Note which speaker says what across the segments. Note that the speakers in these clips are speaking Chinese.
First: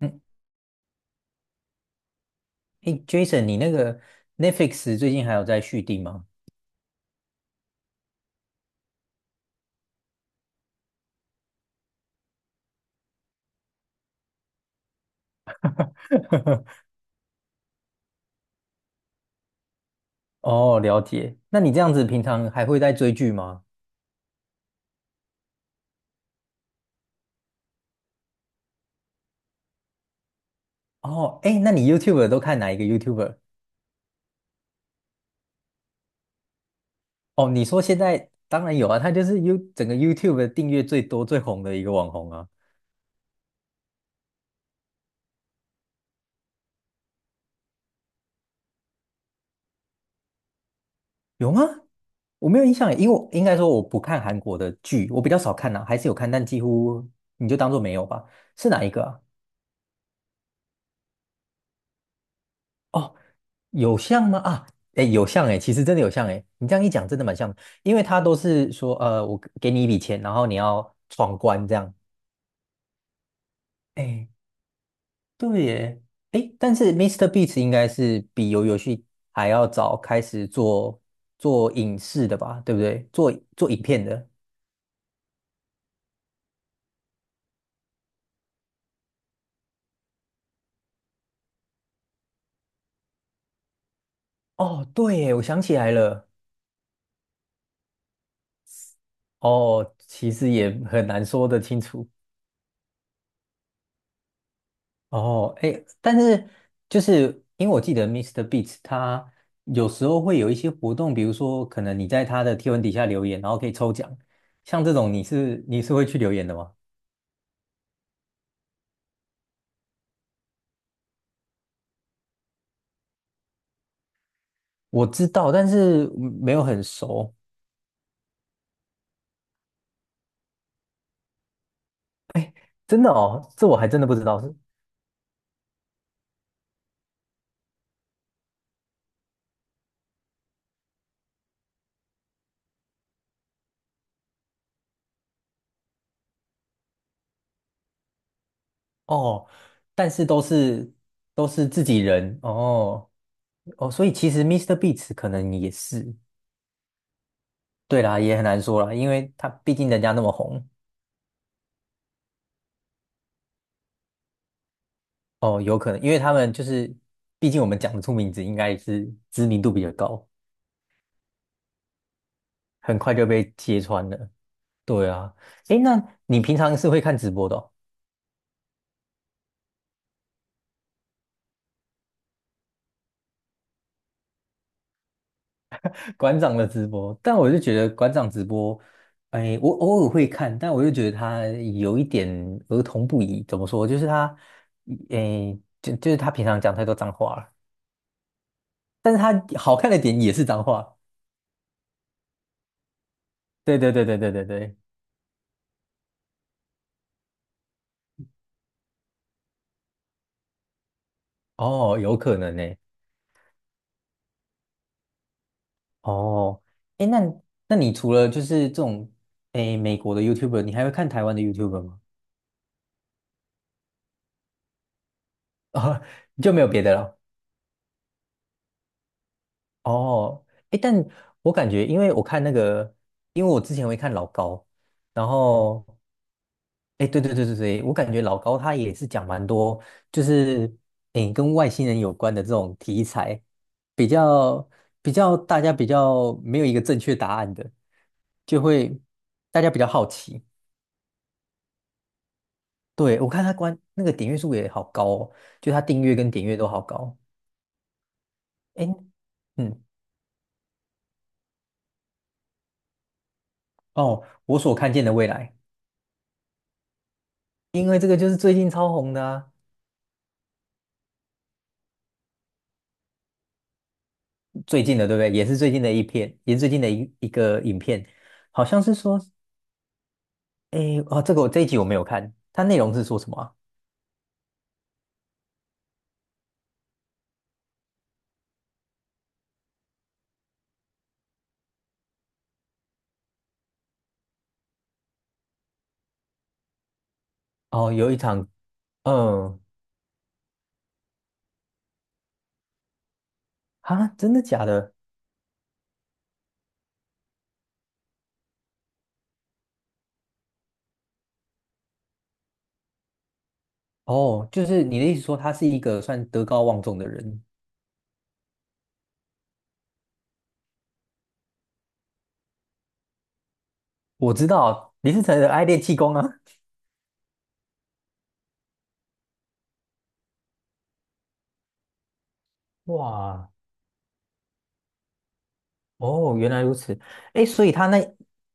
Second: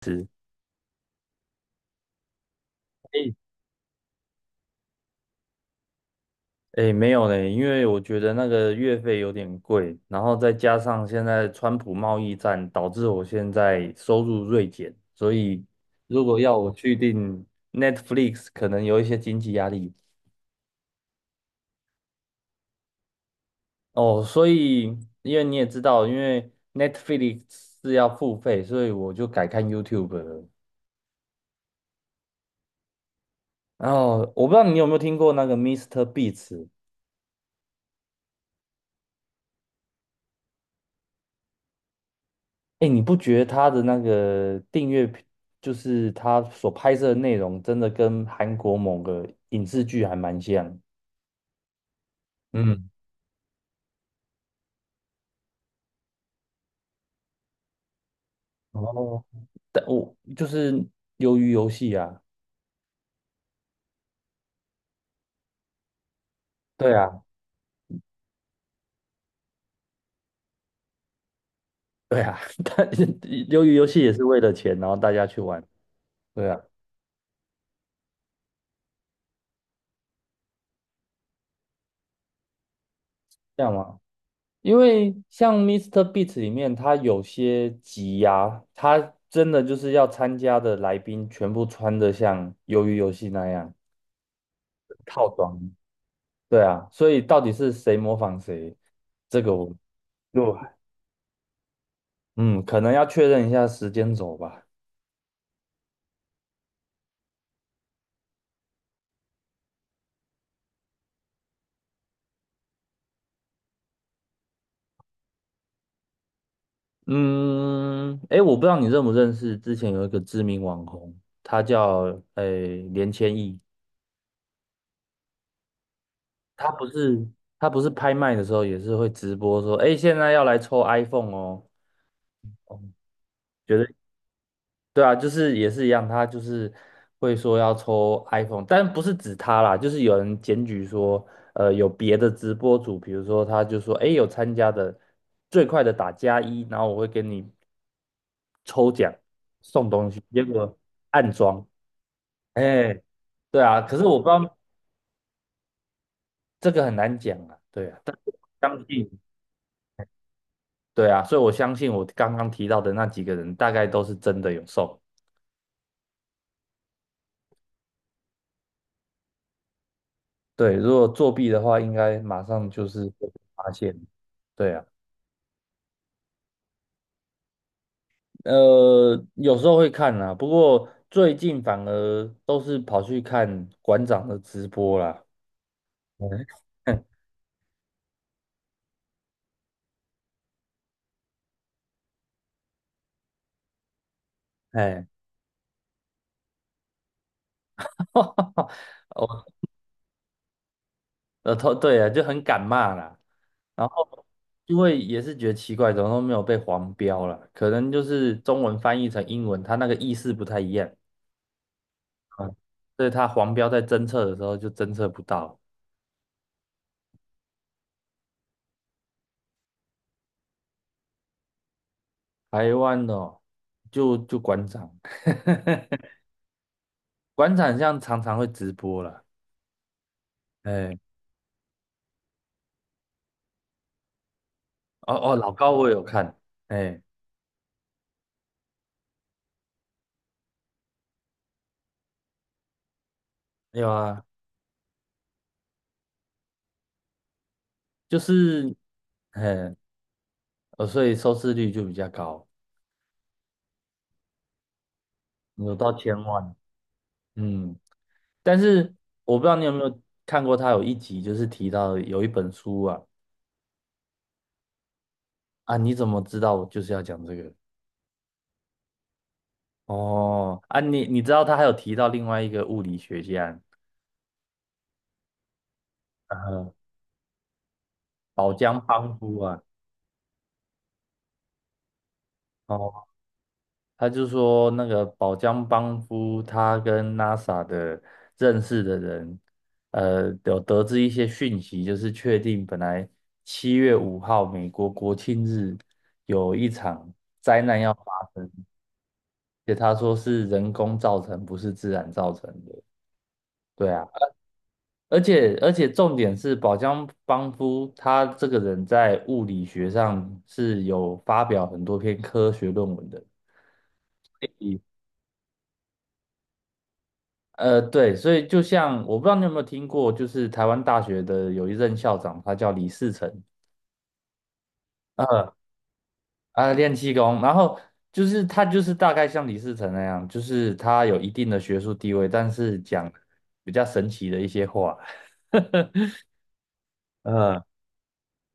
Speaker 1: 嗯，
Speaker 2: 是，
Speaker 1: 诶
Speaker 2: 诶
Speaker 1: ，Jason，你那个 Netflix 最近还有在续订吗？
Speaker 2: 诶，没有嘞，因为我觉得那个月费有点贵，然后再加上现在川普贸易战，导致我现在收入锐减，所以如果要我去订 Netflix，可能有一些经济压力
Speaker 1: 哦，了解。那你这样子平常还会在追剧吗？
Speaker 2: 哦。所以，因为你也知道，因为 Netflix 是要付费，所以我就改看 YouTube 了。
Speaker 1: 哦，哎，那你 y o u t u b e 都看哪一个 YouTuber？
Speaker 2: 然后我不知道你有没有听过那个 Mr. Beats。
Speaker 1: 哦，你说现在当然有啊，他就是 You 整个 YouTube 的订阅最多最红的一个网红啊。
Speaker 2: 哎，你不觉得他的那个订阅频就是他所拍摄的内容，真的跟韩国某个影视剧还蛮像？
Speaker 1: 有吗？我没有印
Speaker 2: 嗯，
Speaker 1: 象耶，因为我应该说我不看韩国的剧，我比较少看啊，还是有看，但几乎你就当做没有吧。是哪一个啊？
Speaker 2: 哦，但我就是鱿鱼游戏啊。
Speaker 1: 哦。有像吗？啊，哎，有像哎，其实真的有像哎，你这样一
Speaker 2: 对
Speaker 1: 讲，真
Speaker 2: 啊，
Speaker 1: 的蛮像的。因为他都是说，我给你一笔钱，然后你要闯关这样。
Speaker 2: 对啊，但鱿鱼游戏也是
Speaker 1: 哎，
Speaker 2: 为了钱，然后大家去玩，
Speaker 1: 对耶，
Speaker 2: 对
Speaker 1: 哎，
Speaker 2: 啊。
Speaker 1: 但是 Mr. Beast 应该是比游戏还要早开始做影视的吧，对不对？做
Speaker 2: 这
Speaker 1: 做
Speaker 2: 样
Speaker 1: 影
Speaker 2: 吗？
Speaker 1: 片的。
Speaker 2: 因为像 Mr. Beast 里面，他有些集呀、他真的就是要参加的来宾全部穿的像鱿鱼游戏那样
Speaker 1: 哦，对
Speaker 2: 套
Speaker 1: 耶，我
Speaker 2: 装。
Speaker 1: 想起来了。
Speaker 2: 对啊，所以到底是谁模仿谁，这个我
Speaker 1: 哦，其实
Speaker 2: 就
Speaker 1: 也很难说得清楚。
Speaker 2: 嗯，可能要确认一下时间轴吧。
Speaker 1: 哦，哎，但是就是因为我记得 Mr. Beats 他有时候会有一些活动，比如说可能你在他的贴文底下留言，然后可以抽奖。像这种你是会去留言的吗？
Speaker 2: 嗯，哎，我不知道你认不认识，之前有一个知名网红，他叫诶连千亿，
Speaker 1: 我知道，但是没有
Speaker 2: 他
Speaker 1: 很
Speaker 2: 不是
Speaker 1: 熟。
Speaker 2: 他不是拍卖的时候也是会直播说，哎，现在要来抽 iPhone 哦。哦，
Speaker 1: 真的哦，这
Speaker 2: 绝
Speaker 1: 我还
Speaker 2: 对。
Speaker 1: 真的不知道是。
Speaker 2: 对啊，就是也是一样，他就是会说要抽 iPhone，但不是指他啦，就是有人检举说，有别的直播主，比如说他就说，哎，有参加的最快的打加一，然后我会给你，
Speaker 1: 哦，但是都
Speaker 2: 结果
Speaker 1: 是
Speaker 2: 暗
Speaker 1: 都
Speaker 2: 装。
Speaker 1: 是自己人
Speaker 2: 哎，
Speaker 1: 哦。
Speaker 2: 对啊，
Speaker 1: 哦，
Speaker 2: 可是
Speaker 1: 所以
Speaker 2: 我不知
Speaker 1: 其实
Speaker 2: 道，
Speaker 1: Mr. Beats 可能也是。
Speaker 2: 这个很难讲啊。对啊，
Speaker 1: 对
Speaker 2: 但
Speaker 1: 啦，
Speaker 2: 是
Speaker 1: 也很
Speaker 2: 我
Speaker 1: 难
Speaker 2: 相
Speaker 1: 说啦，因
Speaker 2: 信。
Speaker 1: 为他毕竟人家那么红。
Speaker 2: 对啊，所以我相信我刚刚提到的那几个人大概都是真的有送。
Speaker 1: 哦，有可能，因为他们就是，毕竟我们讲得出名字，应该是知名度比较高，
Speaker 2: 对，如果作弊的话，应该马上就
Speaker 1: 很
Speaker 2: 是
Speaker 1: 快就
Speaker 2: 会被
Speaker 1: 被
Speaker 2: 发
Speaker 1: 揭
Speaker 2: 现。
Speaker 1: 穿了。
Speaker 2: 对啊。
Speaker 1: 对啊，诶，那你平常是会看直播的哦。
Speaker 2: 有时候会看啦，不过最近反而都是跑去看馆长的直播啦。嗯。
Speaker 1: 馆长的直播，但我就觉得馆长直播，哎，我偶尔会看，但我就觉得他有一点儿童不宜。怎么说？就是他，
Speaker 2: 哎，
Speaker 1: 哎，就是他平常讲太多脏话了，但是他
Speaker 2: 我
Speaker 1: 好看的点也是脏话。
Speaker 2: 头对啊，就很敢骂啦。
Speaker 1: 对
Speaker 2: 然
Speaker 1: 对对对
Speaker 2: 后
Speaker 1: 对对对。
Speaker 2: 因为也是觉得奇怪，怎么都没有被黄标啦，可能就是中文翻译成英文，它那个意思不太一样。
Speaker 1: 哦，有可
Speaker 2: 嗯，
Speaker 1: 能呢。
Speaker 2: 所以它黄标在侦测的时候就侦测不到。
Speaker 1: 哦，哎，那你除了就是这种哎美国的 YouTuber，你还会看台湾的 YouTuber 吗？
Speaker 2: 台湾哦，就馆长。
Speaker 1: 哦，你就没有别的了。
Speaker 2: 馆长像常常会直播啦。
Speaker 1: 哦，哎，但
Speaker 2: 哎。
Speaker 1: 我感觉，因为我看那个，因为我之前会看老高。
Speaker 2: 哦
Speaker 1: 然
Speaker 2: 哦，老高
Speaker 1: 后
Speaker 2: 我有看。哎，
Speaker 1: 哎，诶对对对对对，我感觉老高他也是讲蛮多，就是哎跟外星人有关的这种题材，
Speaker 2: 有
Speaker 1: 比
Speaker 2: 啊，
Speaker 1: 较比较大家比较没有一个正确答案的，
Speaker 2: 就
Speaker 1: 就
Speaker 2: 是，
Speaker 1: 会大家
Speaker 2: 哎，
Speaker 1: 比较好奇。
Speaker 2: 所以收视率就比较高，
Speaker 1: 对，我看他关那个点阅数也好高哦，就
Speaker 2: 有
Speaker 1: 他
Speaker 2: 到
Speaker 1: 订阅
Speaker 2: 千
Speaker 1: 跟点
Speaker 2: 万。
Speaker 1: 阅都好高。
Speaker 2: 嗯，但
Speaker 1: 哎，
Speaker 2: 是我不知道你有没
Speaker 1: 嗯，
Speaker 2: 有看过，他有一集就是提到有一本书啊。
Speaker 1: 哦，我所看见的未来，
Speaker 2: 啊，你怎么知道我就是要讲这个？
Speaker 1: 因为这个就是最近超红的啊。
Speaker 2: 哦，啊，你知道他还有提到另外一个物理学家，
Speaker 1: 最近的对不对？也是最近的一篇，也是最
Speaker 2: 呃，
Speaker 1: 近的一个影片。
Speaker 2: 宝
Speaker 1: 好
Speaker 2: 江
Speaker 1: 像是
Speaker 2: 邦
Speaker 1: 说，
Speaker 2: 夫啊。
Speaker 1: 哎，哦，这个我这一集我没有看，它内容是
Speaker 2: 哦。
Speaker 1: 说什么啊。
Speaker 2: 他就说那个宝江邦夫他跟 NASA 的认识的人，有得知一些讯息，就是确定本来7月5日美国国庆日有一场灾难要
Speaker 1: 哦，
Speaker 2: 发
Speaker 1: 有一场，
Speaker 2: 生，
Speaker 1: 嗯，
Speaker 2: 而且他说是人工造成，不是自然造成的。对啊，
Speaker 1: 啊，真的假的？
Speaker 2: 而且重点是宝江邦夫他这个人在物理学上是有发表很多篇科学论文的。
Speaker 1: 哦，就是你的意思说他是一个算德高望重的人。
Speaker 2: 对，所以就像我不知道你有没有听过，就是台湾大学的有一任校长，他叫李世成。
Speaker 1: 我知道林思成的
Speaker 2: 呃
Speaker 1: 爱练气功啊。
Speaker 2: 啊，练气功。然后就是他就是大概像李世成那样，就是他有一定的学术地位，但是讲
Speaker 1: 哇，
Speaker 2: 比较神奇的一些话。
Speaker 1: 哦，原来如此。哎，
Speaker 2: 呃
Speaker 1: 所以他那，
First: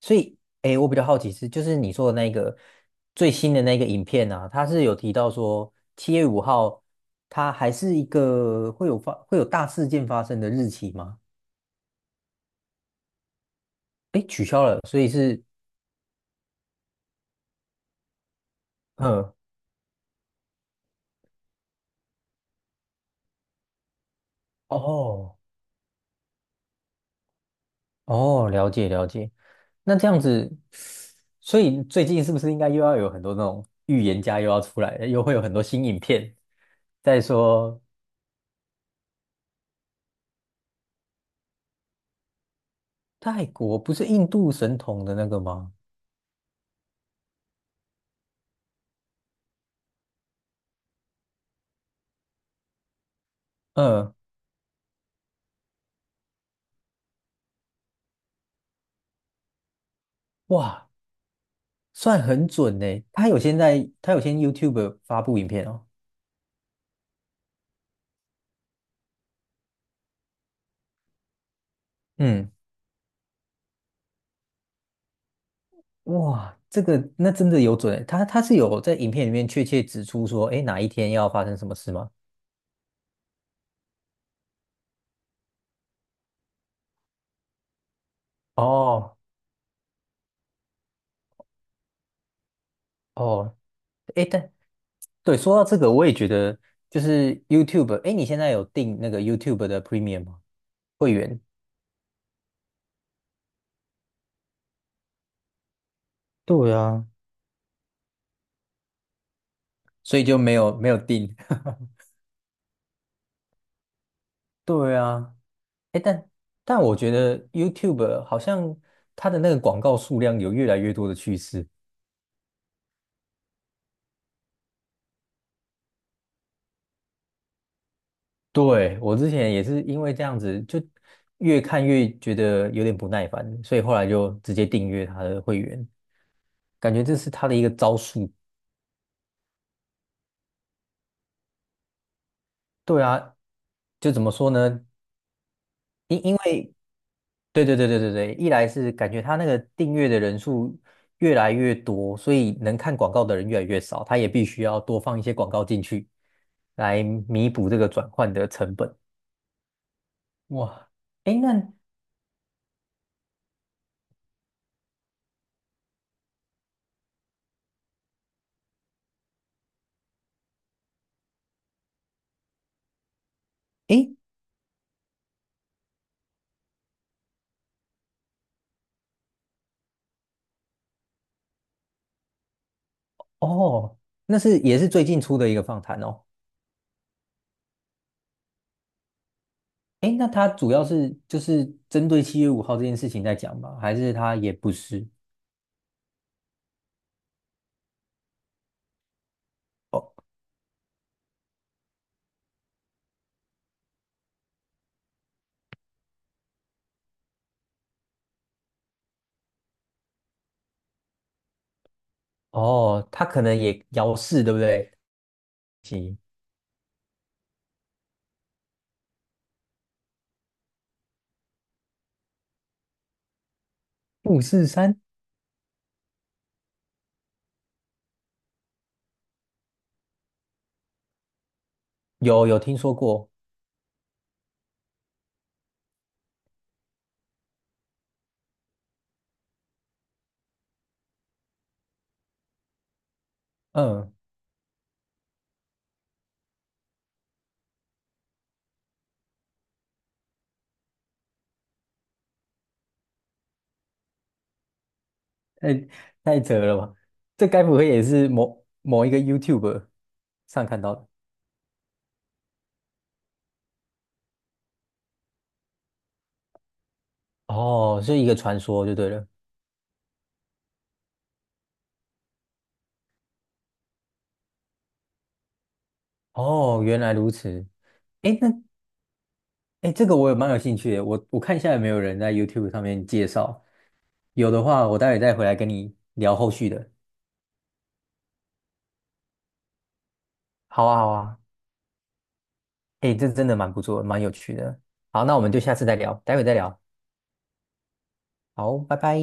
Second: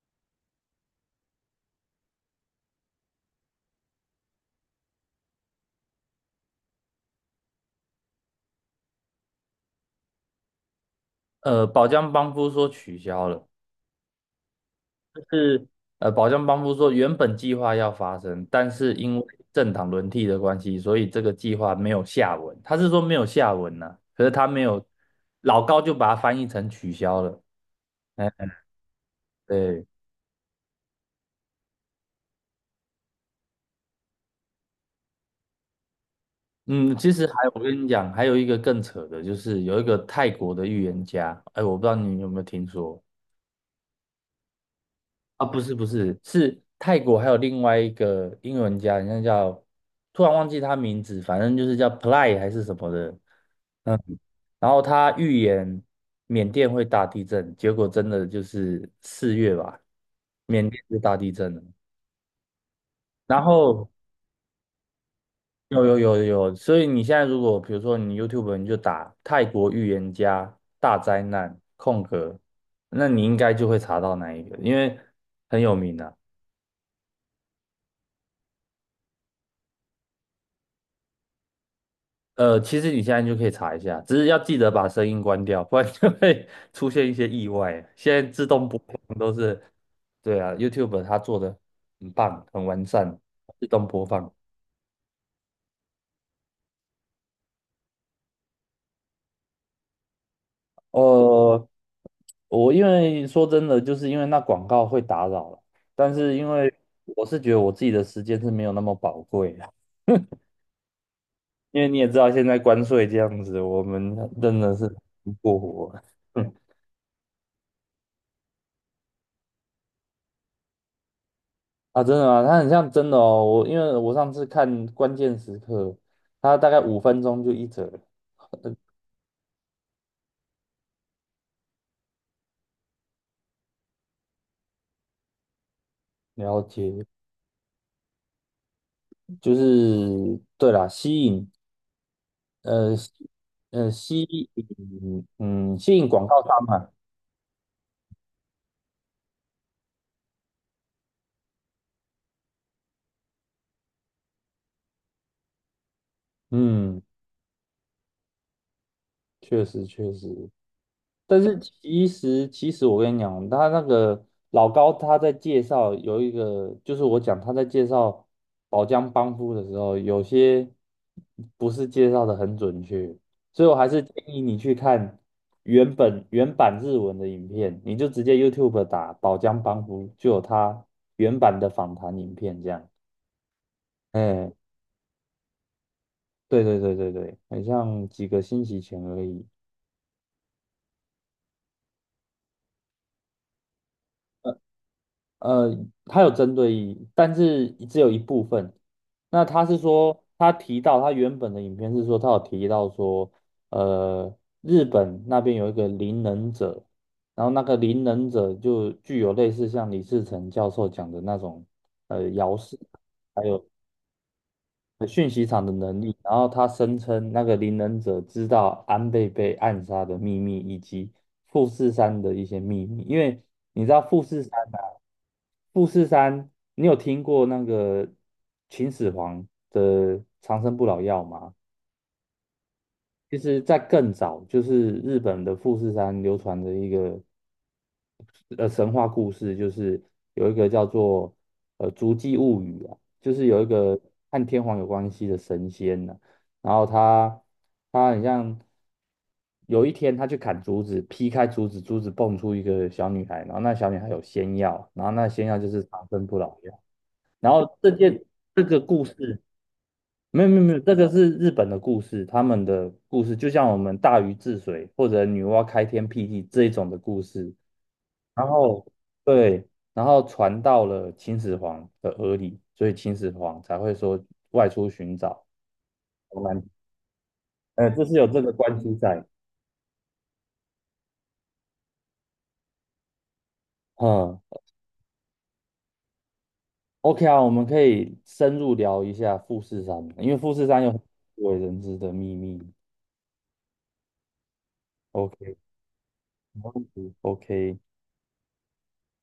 Speaker 1: 所以哎，诶我比较好奇是，就是你说的那个最新的那个影片啊，他是有提到说七月五号，它还是一个会有发会有大事件发生的日期吗？
Speaker 2: 宝江帮夫说取消了。
Speaker 1: 嗯，
Speaker 2: 宝江帮夫说原本计划要发生，但是因为政党轮替的关系，所以这个计划没有下文，他是说没有下文呢、可是他没有，
Speaker 1: 哦
Speaker 2: 老高就把它翻译成取消了。哎，
Speaker 1: 哦，了解了解。
Speaker 2: 对。
Speaker 1: 那这样子，所以最近是不是应该又要有很多那种预言家又要出来了，又会有很多新影片
Speaker 2: 嗯，其
Speaker 1: 在
Speaker 2: 实还有我
Speaker 1: 说？
Speaker 2: 跟你讲，还有一个更扯的，就是有一个泰国的预言家。哎，我不知道你有没有听说。
Speaker 1: 泰国不是印度神童的那个
Speaker 2: 啊？不
Speaker 1: 吗？
Speaker 2: 是不是，是泰国还有另外一个英文家，人家叫，突然忘记他名字，反正就是叫 Ply a 还是什么的。嗯，
Speaker 1: 嗯，
Speaker 2: 然后他预言缅甸会大地震，结果真的就是四月吧，缅甸
Speaker 1: 哇，
Speaker 2: 就大地震了。
Speaker 1: 算很准呢。他有
Speaker 2: 然
Speaker 1: 先
Speaker 2: 后
Speaker 1: 在，他有先 YouTube 发布影片
Speaker 2: 有
Speaker 1: 哦。
Speaker 2: 有有有，所以你现在如果比如说你 YouTube 你就打泰国预言家大灾难空格，
Speaker 1: 嗯，
Speaker 2: 那你应该就会查到那一个，因为很有名的、
Speaker 1: 哇，这个那真的有准欸，他他是有在影片里面确切指出说，哎，哪一天要发生什么事吗？
Speaker 2: 其实你现在就可以查一下，只是要记得把声音关掉，不然就会 出现一些意外啊。现在自动播
Speaker 1: 哦
Speaker 2: 放都是，对啊，YouTube 它做的很棒，很完善，
Speaker 1: 哦，
Speaker 2: 自动播
Speaker 1: 哎，
Speaker 2: 放。
Speaker 1: 但对，说到这个，我也觉得就是 YouTube，哎，你现在有订那个 YouTube 的 Premium 吗？会员。
Speaker 2: 哦、我因为说真的，就是因为那广告会打扰了，但是因
Speaker 1: 对
Speaker 2: 为
Speaker 1: 啊，
Speaker 2: 我是觉得我自己的时间是没有那么宝贵的。
Speaker 1: 所以就 没有没有订。
Speaker 2: 因为你也 知道现在关税这样子，我们真的是
Speaker 1: 对
Speaker 2: 不
Speaker 1: 啊，
Speaker 2: 过活
Speaker 1: 哎，
Speaker 2: 了。
Speaker 1: 但
Speaker 2: 嗯
Speaker 1: 但我觉得 YouTube 好像它的那个广告数量有越来越多的趋势。
Speaker 2: 啊，真的啊，它很像真的哦。我因为我上次看关键时刻，它大概5分钟就一折了。
Speaker 1: 对，我之前也是因为这样子，就越看越觉得有点不耐烦，所以后来就直接订阅他的会员，
Speaker 2: 了
Speaker 1: 感觉
Speaker 2: 解，
Speaker 1: 这是他的一个招数。
Speaker 2: 就是对啦，呃
Speaker 1: 对
Speaker 2: 吸
Speaker 1: 啊，
Speaker 2: 呃
Speaker 1: 就怎
Speaker 2: 吸
Speaker 1: 么说呢？
Speaker 2: 引嗯吸引广
Speaker 1: 因因
Speaker 2: 告商
Speaker 1: 为
Speaker 2: 嘛。
Speaker 1: 对对对对对对，一来是感觉他那个订阅的人数越来越多，所以能看广告的人越来越少，他也必须要多放一些广告进去，来
Speaker 2: 嗯，
Speaker 1: 弥补这个转换的成本。
Speaker 2: 确实确实。
Speaker 1: 哇，诶，
Speaker 2: 但是
Speaker 1: 那
Speaker 2: 其实我跟你讲，他那个老高他在介绍有一个，就是我讲他在介绍宝江帮夫的时候，有些不是介绍的很准确，所以我还是
Speaker 1: 诶，
Speaker 2: 建议你去看原版日文的影片，你就直接 YouTube 打宝江帮夫，就有他原版的访谈影片这样。
Speaker 1: 哦，那
Speaker 2: 哎，
Speaker 1: 是也是最近出的一个访谈哦。
Speaker 2: 对对对对对，很像几个星期前而已。
Speaker 1: 哎，那它主要是就是针对七月五号这件事情在讲吗？还是它也不是？
Speaker 2: 呃，他有针对，意义，但是只有一部分。那他是
Speaker 1: 哦
Speaker 2: 说，他提到他原本的影片是说，他有提到说，呃，日本那边有一个灵能者，然后那个灵能者就具有类似像李自成教授讲的那种，呃，
Speaker 1: 哦，它可
Speaker 2: 还
Speaker 1: 能
Speaker 2: 有。
Speaker 1: 也遥四，对不对？
Speaker 2: 讯息场的能力，
Speaker 1: 行，
Speaker 2: 然后他声称那个灵能者知道安倍被暗杀的秘密以及富士山的一些秘密，因为你知道富
Speaker 1: 五
Speaker 2: 士山
Speaker 1: 四
Speaker 2: 啊，
Speaker 1: 三，
Speaker 2: 富士山，你有听过那个秦始皇的长生不老药吗？
Speaker 1: 有有听说过。
Speaker 2: 其实，在更早，就是日本的富士山流传着一个神话故事，就是有一个叫做《足迹物语》啊，就是有一个
Speaker 1: 嗯，
Speaker 2: 和天皇有关系的神仙呢、然后他很像有一天他去砍竹子，劈开竹子，竹子蹦出一个小女孩，然后那小女孩有仙药，然后那仙药就
Speaker 1: 太
Speaker 2: 是长生不
Speaker 1: 太
Speaker 2: 老
Speaker 1: 扯了
Speaker 2: 药。
Speaker 1: 吧？这
Speaker 2: 然
Speaker 1: 该不
Speaker 2: 后
Speaker 1: 会
Speaker 2: 这
Speaker 1: 也
Speaker 2: 件
Speaker 1: 是
Speaker 2: 这
Speaker 1: 某
Speaker 2: 个故
Speaker 1: 某一个
Speaker 2: 事
Speaker 1: YouTube
Speaker 2: 没有没有
Speaker 1: 上
Speaker 2: 没有，
Speaker 1: 看到
Speaker 2: 这
Speaker 1: 的？
Speaker 2: 个是日本的故事，他们的故事就像我们大禹治水或者女娲开天辟地这一种的故事。
Speaker 1: 哦，是一个
Speaker 2: 然
Speaker 1: 传
Speaker 2: 后
Speaker 1: 说就对了。
Speaker 2: 对，然后传到了秦始皇的耳里，所以秦始皇才会说外出寻找东南，
Speaker 1: 哦，原来如此。
Speaker 2: 呃，这是有
Speaker 1: 哎，
Speaker 2: 这
Speaker 1: 那
Speaker 2: 个关系在。
Speaker 1: 哎，诶这个我也蛮有兴趣的，我我看一下有没有人在 YouTube 上面介绍，
Speaker 2: 嗯
Speaker 1: 有的话我待会再回来跟你聊后续的。
Speaker 2: ，OK 啊，我们可以深入聊一下富士山，因为富士山
Speaker 1: 好
Speaker 2: 有
Speaker 1: 啊，好啊。
Speaker 2: 不为人知的秘密。
Speaker 1: 哎，这真的蛮不错，蛮有趣的。好，那
Speaker 2: OK，
Speaker 1: 我们就下次再聊，待会再
Speaker 2: 没
Speaker 1: 聊。
Speaker 2: 问题。OK。
Speaker 1: 好，拜拜。